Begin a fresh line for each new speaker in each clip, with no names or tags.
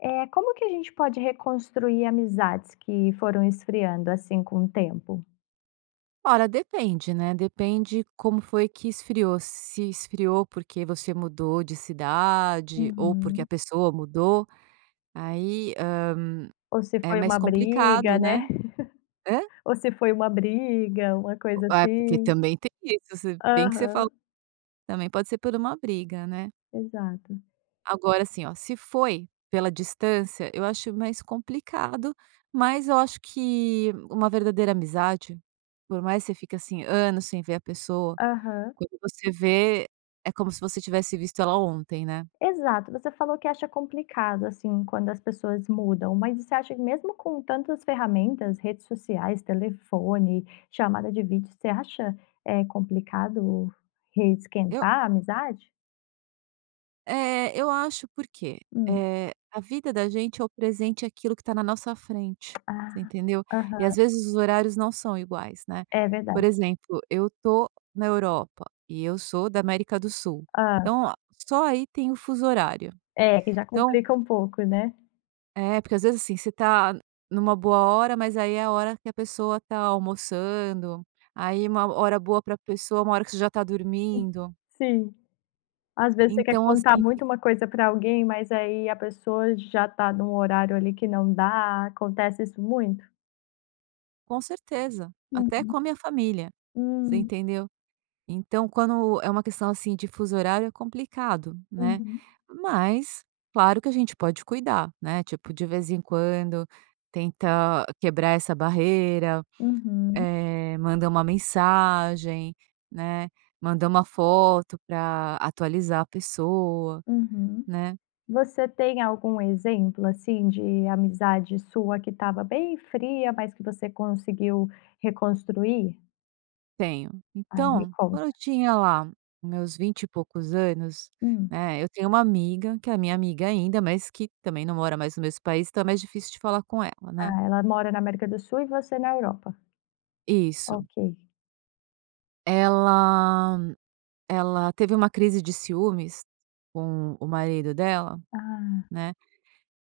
Eh. Como que a gente pode reconstruir amizades que foram esfriando, assim, com o tempo?
Olha, depende, né, depende como foi que esfriou, s se esfriou porque você mudou de cidade ou porque a
Uhum.
pessoa mudou. Aí, hã,
Ou se
é
foi
mais
uma
complicado,
briga,
né?
né?
Hã?
Ou se foi uma briga, uma
Bo
coisa
Ah, porque
assim.
também tem isso, se bem que você falou
Aham.
também pode ser por uma briga, né?
Exato.
Agora, assim, ó, se foi pela distância, eu acho mais complicado, mas eu acho que uma verdadeira amizade, por mais você fica, assim, anos sem ver a pessoa,
Aham.
quando você vê, é como se você tivesse visto ela ontem, né?
Exato. Você falou que acha complicado, assim, quando as pessoas mudam, mas você acha mesmo com tantas ferramentas, redes sociais, telefone, chamada de vídeo, você acha, eh, complicado
Eu
re-esquentar a amizade?
É, eu acho, porque,
Hum.
eh, a vida da gente é o presente, é aquilo que tá na nossa frente. Você
Ah.
entendeu? E, às
Aham.
vezes, os horários não são iguais, né?
É
Por
verdade.
exemplo: eu estou na Europa e eu sou da América do Sul,
Hã.
então, ah, só aí tem o fuso horário.
É, que já
Então
complica um pouco, né?
É porque, às vezes, assim, você tá numa boa hora, mas ,aí, é a hora que a pessoa tá almoçando, aí, uma hora boa pra pessoa, uma hora que você já está
Uhum.
dormindo.
Sim. Às vezes, você quer
Então,
contar
assim.
muito uma coisa para alguém, mas, aí, a pessoa já tá num horário ali que não dá. Acontece isso muito?
Com certeza, até com
Uhum,
a minha família, você
Hum.
entendeu. Então, quando é uma questão. assim. de fuso horário, é complicado, né.
Uhum.
Mas, claro, que a gente pode cuidar, né, tipo, de vez em quando, tenta quebrar essa barreira,
Uhum.
eh, mandar uma mensagem, né, manda uma foto pra atualizar a pessoa,
Uhum.
né.
Você tem algum exemplo, assim, de amizade sua, que estava bem fria, mas que você conseguiu reconstruir?
Tenho.
Ah, me
Então, quando eu
conta.
tinha lá, os meus vinte e poucos anos,
Hum.
né, eu tenho uma amiga, que é a minha amiga ainda, mas que, também, não mora mais no mesmo país, então, é mais difícil de falar com ela, né.
Ah, ela mora na América do Sul e você na Europa.
Isso.
Ok.
Ela, ela teve uma crise de ciúmes com o marido dela,
Ah.
né,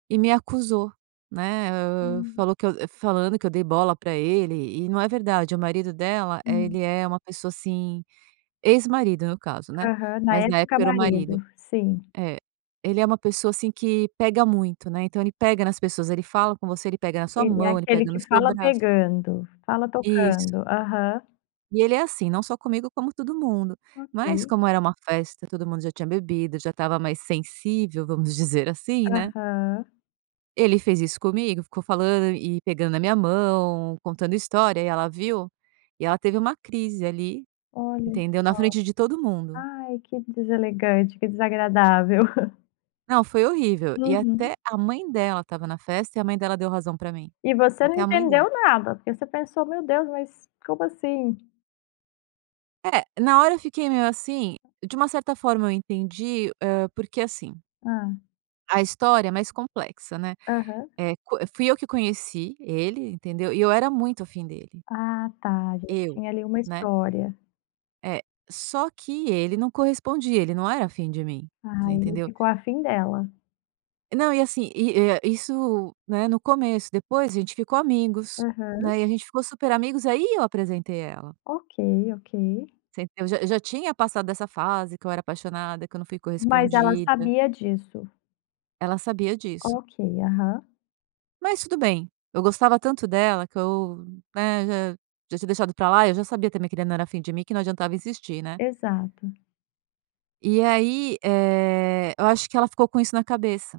e me acusou, né, hã,
Hum.
falou que eu falando que eu dei bola para ele e não é verdade, o marido dela, eh,
Hum.
ele é uma pessoa, assim, ex-marido no caso, né,
Aham. Na
mas na
época
época era o marido.
marido, sim.
É. Ele é uma pessoa, assim, que pega muito, né, então ele pega nas pessoas, ele fala com você, ele pega na sua
Ele é
mão, ele
aquele
pega no
que
seu
fala
braço.
pegando, fala
Isso.
tocando. Aham.
E ele é assim, não só comigo como todo mundo, mas
Ok.
como era uma festa, todo mundo já tinha bebido, já estava mais sensível, vamos dizer assim, né?
Aham.
Ele fez isso comigo, ficou falando e pegando na minha mão, contando história e ela viu, e ela teve uma crise ali,
Olha só.
entendeu? Na frente de todo mundo.
Ai, que deselegante, que desagradável.
Não, foi horrível. E
Uhum.
até a mãe dela estava na festa e a mãe dela deu razão pra mim,
E você não
até a mãe dela.
entendeu nada, porque você pensou: "Meu Deus. Mas como assim?"
É, na hora, eu fiquei meio assim. De uma certa forma, eu entendi, hã, porque assim
Ah.
a história é mais complexa, né.
Aham.
Eh, co fui eu que conheci ele, entendeu, e eu era muito afim dele.
Ah tá, já
Eu,
tinha ali uma
né.
história.
É. Só que ele não correspondia, ele não era fim de mim, você
Ah, ele
entendeu.
ficou a fim dela.
Não, e assim e, hã, isso, né, no começo, depois a gente ficou amigos,
Uhum.
né. E a gente ficou super amigos, aí eu apresentei à ela.
Ok, ok.
Você entendeu, eu já eu já tinha passado essa fase, que eu era apaixonada, que eu não fui
Mas ela
correspondida.
sabia disso?
Ela sabia disso.
Ok, aham.
Mas tudo bem, eu gostava tanto dela, que eu, né, já já tinha deixado pra lá, eu já sabia também que ele não era fim de mim, que não adiantava insistir, né.
Exato.
E aí, eh, eu acho que ela ficou com isso na cabeça,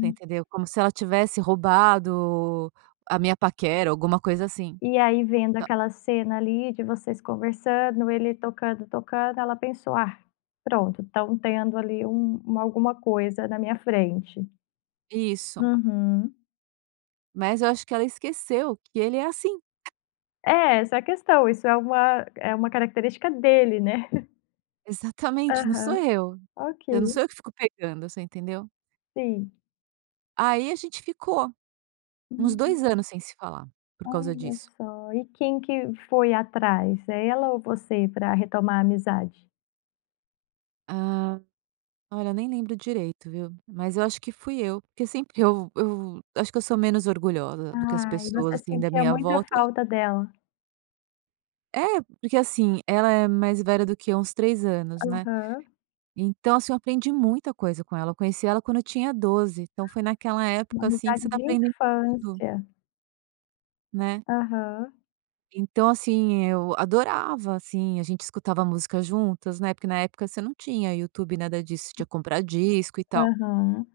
você entendeu, como se ela tivesse roubado a minha paquera, alguma coisa assim.
E aí, vendo
Tá
aquela cena ali, de vocês conversando, ele tocando, tocando, ela pensou: "Ah, pronto, estão tendo, ali, um uma alguma coisa na minha frente".
Isso.
Uhum.
Mas eu acho que ela esqueceu que ele é assim.
É, essa é a questão, isso é uma é uma característica dele, né.
Exatamente, não sou
Aham.
eu.
Ok.
Eu não sou eu que fico pegando, você entendeu.
Sim.
Aí a gente ficou uns
Hum.
2 anos sem se falar por causa
Olha
disso.
só. E quem que foi atrás, ela ou você, para retomar a amizade?
Hã, olha, eu nem lembro direito, viu, mas eu acho que fui eu, porque sempre eu eu acho que eu sou menos orgulhosa do que as
Ai,
pessoas,
você
assim, da
sentia
minha
muita
volta.
falta dela.
É, porque assim, ela é mais velha do que uns 3 anos, né.
Aham.
Então assim, eu aprendi muita coisa com ela, eu conheci ela quando eu tinha 12, então foi naquela
Uma
época, assim, que você
amizade
está
de
aprendendo tudo.
infância.
Né.
Aham.
Então assim, eu adorava, assim, a gente escutava música juntas, né, porque na época você não tinha YouTube, nada disso, você tinha que comprar disco, e tal.
Aham.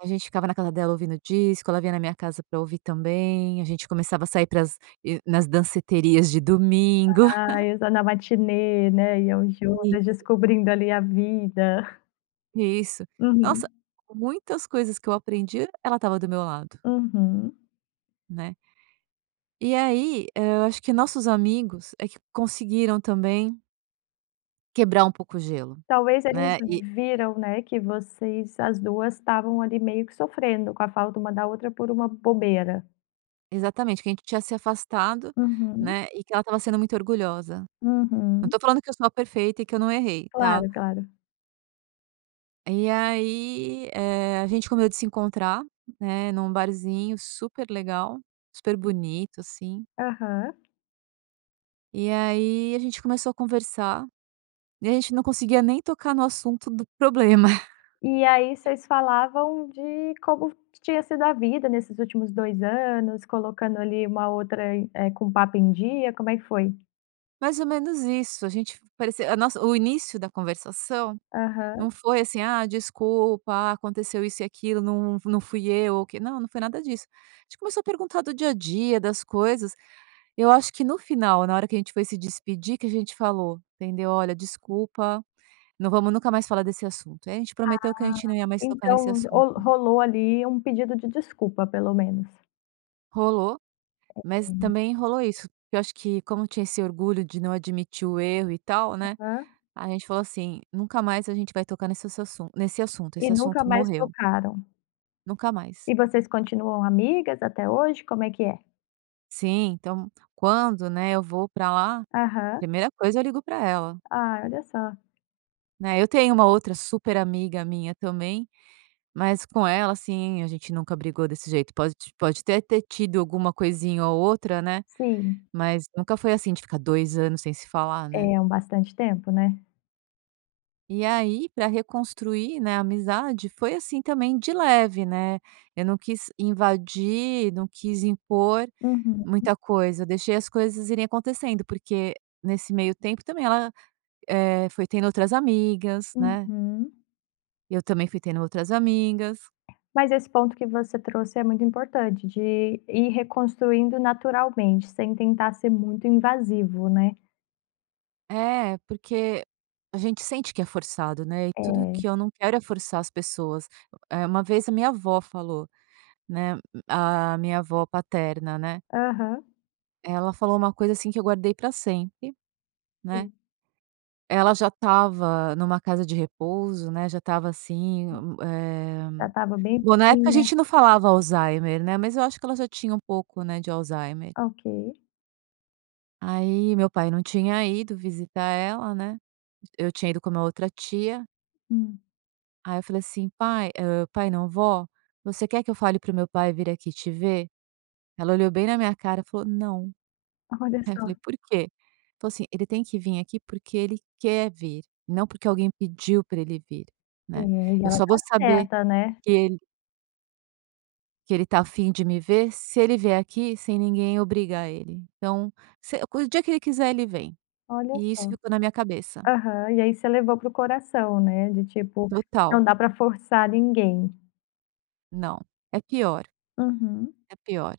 A gente ficava na casa dela ouvindo disco, ela vinha na minha casa para ouvir também, a gente começava a sair para as e, nas danceterias de domingo.
Ah, exa na matinê, né, iam
Isso.
juntas, descobrindo, ali, a vida.
Isso. Nossa,
Uhum.
muitas coisas que eu aprendi, ela estava do meu lado.
Uhum.
Né. E aí, hã, acho que nossos amigos é que conseguiram também quebrar um pouco o gelo,
Talvez eles
né. E
viram, né, que vocês as 2 estavam ali, meio que sofrendo com a falta uma da outra, por uma bobeira.
Exatamente. Que a gente tinha se afastado,
Uhum.
né, e que ela estava sendo muito orgulhosa. Não
Uhum.
tô falando que eu sou a perfeita e que eu não errei, tá.
Claro, claro.
E aí, eh, a gente combinou de se encontrar, né, num barzinho super legal, super bonito, assim.
Aham.
E aí, a gente começou a conversar. E aí a gente não conseguia nem tocar no assunto do problema.
E aí vocês falavam de como f tinha sido a vida nesses últimos 2 anos, colocando, ali, uma outra, eh, com o papo em dia. Como é que foi?
Mais ou menos isso. A gente f parecia a nossa, o início da conversação
Aham.
não foi assim: "Ah, desculpa. Ah, aconteceu isso e aquilo. Não não fui eu, o que", não, não foi nada disso. A gente começou a perguntar do dia a dia, das coisas. Eu acho que no final, na hora que a gente foi se despedir, que a gente falou, entendeu: "Olha, desculpa, não vamos nunca mais falar desse assunto". E aí a gente prometeu que a
Ah.
gente não ia mais tocar nesse
Então, o
assunto.
rolou, ali, um pedido de desculpa, pelo menos.
Rolou, mas
Uhum.
também rolou isso, porque eu acho que, como tinha esse orgulho de não admitir o erro e tal, né,
Aham.
a gente falou assim: "Nunca mais a gente vai tocar nesse assassun nesse assunto,
E
esse
nunca
assunto
mais
morreu.
tocaram.
Nunca mais.
E vocês continuam amigas até hoje, como é que é?
Sim, então, quando, né, eu vou pra lá,
Aham.
primeira coisa, eu ligo pra ela.
Ah, olha só.
Né, eu tenho uma outra super amiga minha também, mas com ela, assim, a gente nunca brigou desse jeito, pode pode até ter tido alguma coisinha ou outra, né,
Sim.
mas nunca foi assim, de ficar 2 anos sem se falar, né.
É, hum, bastante tempo, né.
E aí, pra reconstruir, né, a amizade, foi assim também de leve, né. Eu não quis invadir, não quis impor
Uhum.
muita coisa, deixei as coisas irem acontecendo, porque nesse meio tempo, também, ela, eh, foi tendo outras amigas, né.
Uhum.
Eu também fui tendo outras amigas.
Mas esse ponto que você trouxe é muito importante, de ir reconstruindo naturalmente, sem tentar ser muito invasivo, né.
É, porque a gente sente que é forçado, né, e tudo
É.
que eu não quero é forçar as pessoas. O é uma vez a minha avó falou, né, hum, a minha avó paterna, né.
Aham.
Ela falou uma coisa assim, que eu guardei para sempre, né.
Sim.
Ela já estava numa casa de repouso, né, já estava assim, m eh,
Já estava bem
bom, na época a
velhinha.
gente não falava Alzheimer, né, mas eu acho que ela já tinha um pouco, né, de Alzheimer.
Ok.
Aí meu pai não tinha ido visitar ela, né. Eu tinha ido com uma outra tia
Hum.
aí eu falei assim: "Pai, hã, pai não, vó, você quer que eu fale para o meu pai vir aqui te ver?". Ela olhou bem na minha cara, falou: "Não".
Olha
Aí eu
só.
falei: "Por quê?", falou assim: "Ele tem que vir aqui porque ele quer vir, não porque alguém pediu pra ele vir,
É,
né.
e
Eu
ela
só vou
tá
saber
certa, né.
que ele "que ele tá afim de me ver se ele vier aqui sem ninguém obrigar ele. Então, se o dia que ele quiser, ele vem",
Olha
e isso
só.
ficou na minha cabeça.
Aham. E aí você levou para o coração, né, de tipo,
Total.
não dá pra forçar ninguém.
Não, é pior.
Uhum.
É pior,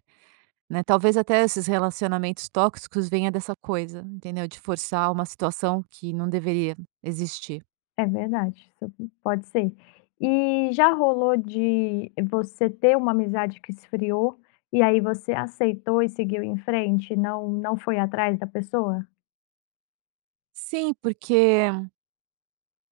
né, talvez até esses relacionamentos tóxicos venha dessa coisa, entendeu? De forçar uma situação que não deveria existir.
É verdade, [unintelligible] pode ser. E já rolou de você ter uma amizade que esfriou e aí você aceitou e seguiu em frente, não não foi atrás da pessoa?
Sim, porque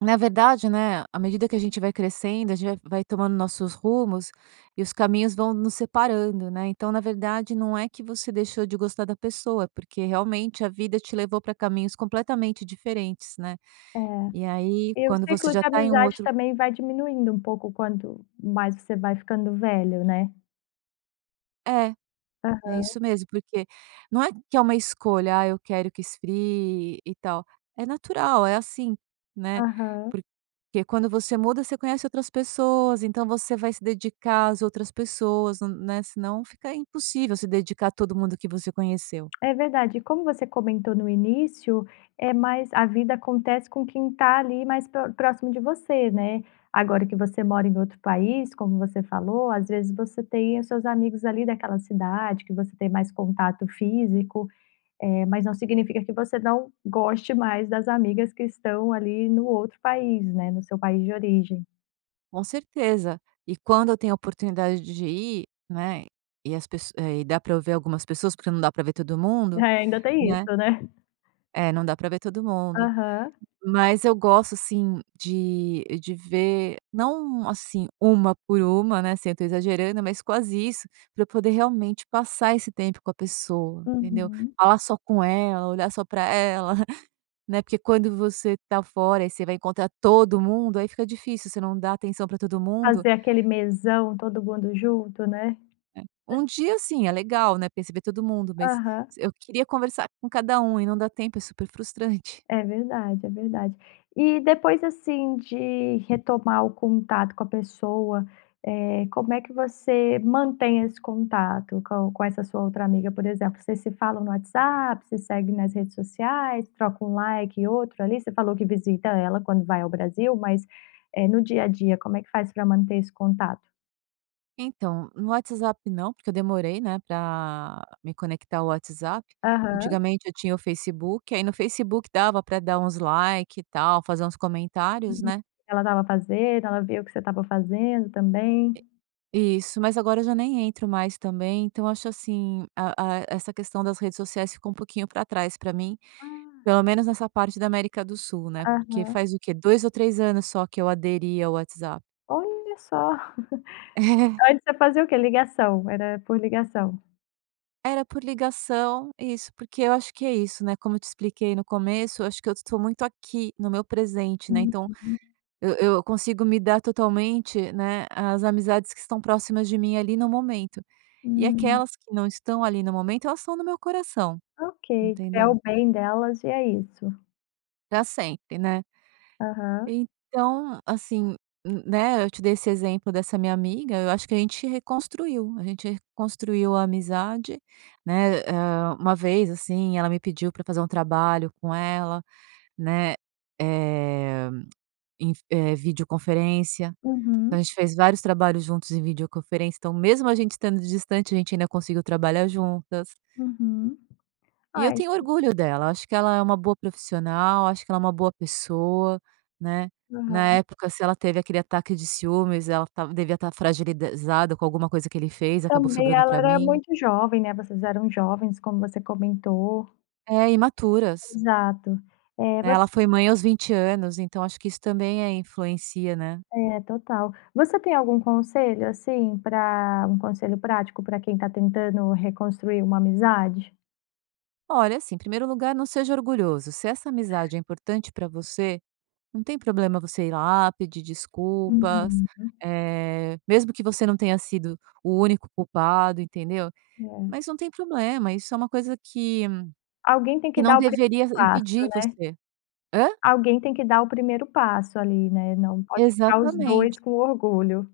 na verdade, né, à medida que a gente vai crescendo, a gente vai vai tomando nossos rumos e os caminhos vão nos separando, né, então, na verdade, não é que você deixou de gostar da pessoa, é porque, realmente, a vida te levou para caminhos completamente diferentes, né,
É,
e aí
e o
quando
ciclo
você já
de
tá em um
amizade
outro
também vai diminuindo um pouco, quanto mais você vai ficando velho, né?
É, é
Aham.
isso mesmo, porque não é que é uma escolha: "Ah, eu quero que esfrie e e tal." É natural, é assim, né,
Aham.
porque quando você muda, você conhece outras pessoas, então você vai se dedicar às outras pessoas, nã hum, né, senão fica impossível se dedicar a todo mundo que você conheceu.
É verdade e, como você comentou no início, é mais a vida acontece com quem tá ali mais pró próximo de você, né, agora que você mora em outro país, como você falou, às vezes você tem os seus amigos ali daquela cidade que você tem mais contato físico, eh, mas não significa que você não goste mais das amigas que estão ali no outro país, né, no seu país de origem.
Com certeza. E quando eu tenho a oportunidade de ir, né, e as pesso eh, e dá para eu ver algumas pessoas, porque não dá pra ver todo
É,
mundo,
ainda tem isso,
né.
né.
É, não dá pra ver todo mundo.
Aham.
Mas eu gosto, assim, de de ver não, assim, 1 por 1, né, assim, eu tô exagerando, mas quase isso, pra eu poder realmente passar esse tempo com a pessoa, entendeu.
Uhum.
Falar só com ela, olhar só para ela, né, porque quando você tá fora, e você vai encontrar todo mundo, aí fica difícil, você não dá atenção pra todo mundo.
Fazer aquele mesão, todo mundo junto, né.
Um dia assim, é legal, né, porque ai você vê todo mundo, mas
Aham.
s eu queria conversar com cada um, e não dá tempo, é super frustrante.
É verdade, é verdade. E depois assim, de retomar o contato com a pessoa, eh, como é que você mantém esse contato com com essa sua outra amiga? Por exemplo, vocês se falam no WhatsApp, se seguem nas redes sociais, troca um "like" e outro ali. Você falou que visita ela quando vai ao Brasil, mas, eh, no dia a dia, como é que faz pra manter esse contato?
Então, no WhatsApp não, porque eu demorei, né, pra me conectar ao WhatsApp.
Aham.
Antigamente eu tinha o Facebook, aí no Facebook dava pra dar uns like e tal, fazer uns comentários,
Uhum.
né?
Ela estava fazendo, ela viu o que você estava fazendo também.
Isso. Mas agora eu já nem entro mais também, então eu acho, assim, hã a essa questão das redes sociais ficou um pouquinho pra trás pra mim,
Ah.
pelo menos nessa parte da América do Sul, né, porque
Aham.
faz o quê, 2 ou 3 anos só, que eu aderi ao WhatsApp.
Olha só!
É.
Antes você fazia o quê? Ligação, era por ligação.
Era por ligação. Isso, porque eu acho que é isso, né, como eu te expliquei no começo, eu acho que eu estou muito aqui no meu presente, né? Então,
Uhum.
eu eu consigo me dar totalmente, né, às amizades que estão próximas de mim ali no momento e
Hum.
aquelas que não estão ali no momento, elas estão no meu coração,
Ok, quer
entendeu?
o bem delas e é isso.
Pra sempre, né?
Aham.
Então, assim, n né, eu te dei esse exemplo dessa minha amiga, eu acho que a gente reconstruiu, a gente reconstruiu a amizade, né? Eh hã, uma vez, assim, ela me pediu para fazer um trabalho com ela, né, eh, em f eh, videoconferência. Então, a
Uhum.
gente fez vários trabalhos juntos em videoconferência. Então, mesmo a gente estando distante, a gente ainda conseguiu trabalhar juntas.
Uhum.
E eu
Ah, isso
tenho orgulho dela. Eu acho que ela é uma boa profissional, acho que ela é uma boa pessoa, né? Na
Aham.
época, se ela teve aquele ataque de ciúmes, ela tava devia estar fragilizada com alguma coisa que ele fez, acabou
Também
sobrando
ela
pra
era
mim.
muito jovem, né? Vocês eram jovens, como você comentou.
É, imaturas.
Exato. Eh,
Né, ela
você
foi mãe aos 20 anos, então acho que isso também a influencia, né.
É, total. Você tem algum conselho, assim, para um conselho prático, para quem está tentando reconstruir uma amizade?
Olha, assim, primeiro lugar, não seja orgulhoso. Se essa amizade é importante para você, não tem problema você ir lá, pedir desculpas,
Uhum.
eh, mesmo que você não tenha sido o único culpado, entendeu.
É.
Mas não tem problema, isso é uma coisa que
Alguém tem
que
que
não
dar o
deveria
primeiro passo,
impedir
né.
você. Hã?
Alguém tem que dar o primeiro passo, ali, né, não pode ficar os
Exatamente.
2 com orgulho.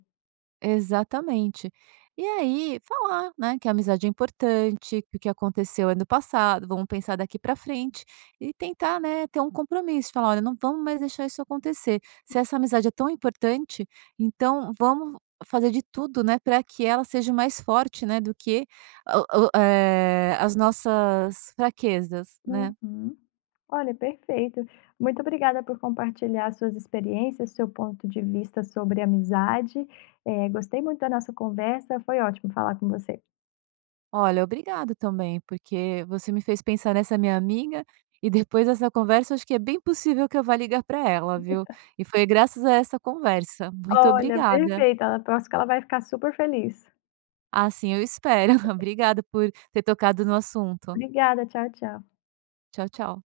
Exatamente. E aí falar, né, "Que a amizade é importante, que o que aconteceu é no passado, vamos pensar daqui para frente". E tentar, né, ter um compromisso, e falar: "Olha, não vamos mais deixar isso acontecer. Se essa amizade é tão importante, então vamos fazer de tudo, né, pra que ela seja mais forte, né, do que o o, eh, as nossas fraquezas, né".
Uhum. Olha, perfeito. Muito obrigada por compartilhar as suas experiências, seu ponto de vista sobre amizade. Eh, gostei muito da nossa conversa, foi ótimo falar com você.
Olha, obrigado também, porque você me fez pensar nessa minha amiga, e depois essa conversa, eu acho que é bem possível que eu vá ligar pra ela, viu. E foi graças a essa conversa, muito
Olha,
obrigada.
perfeita, ela eu acho que ela vai ficar super feliz.
Assim eu espero, obrigado por ter tocado no assunto.
Obrigada, tchau, tchau.
Tchau, tchau.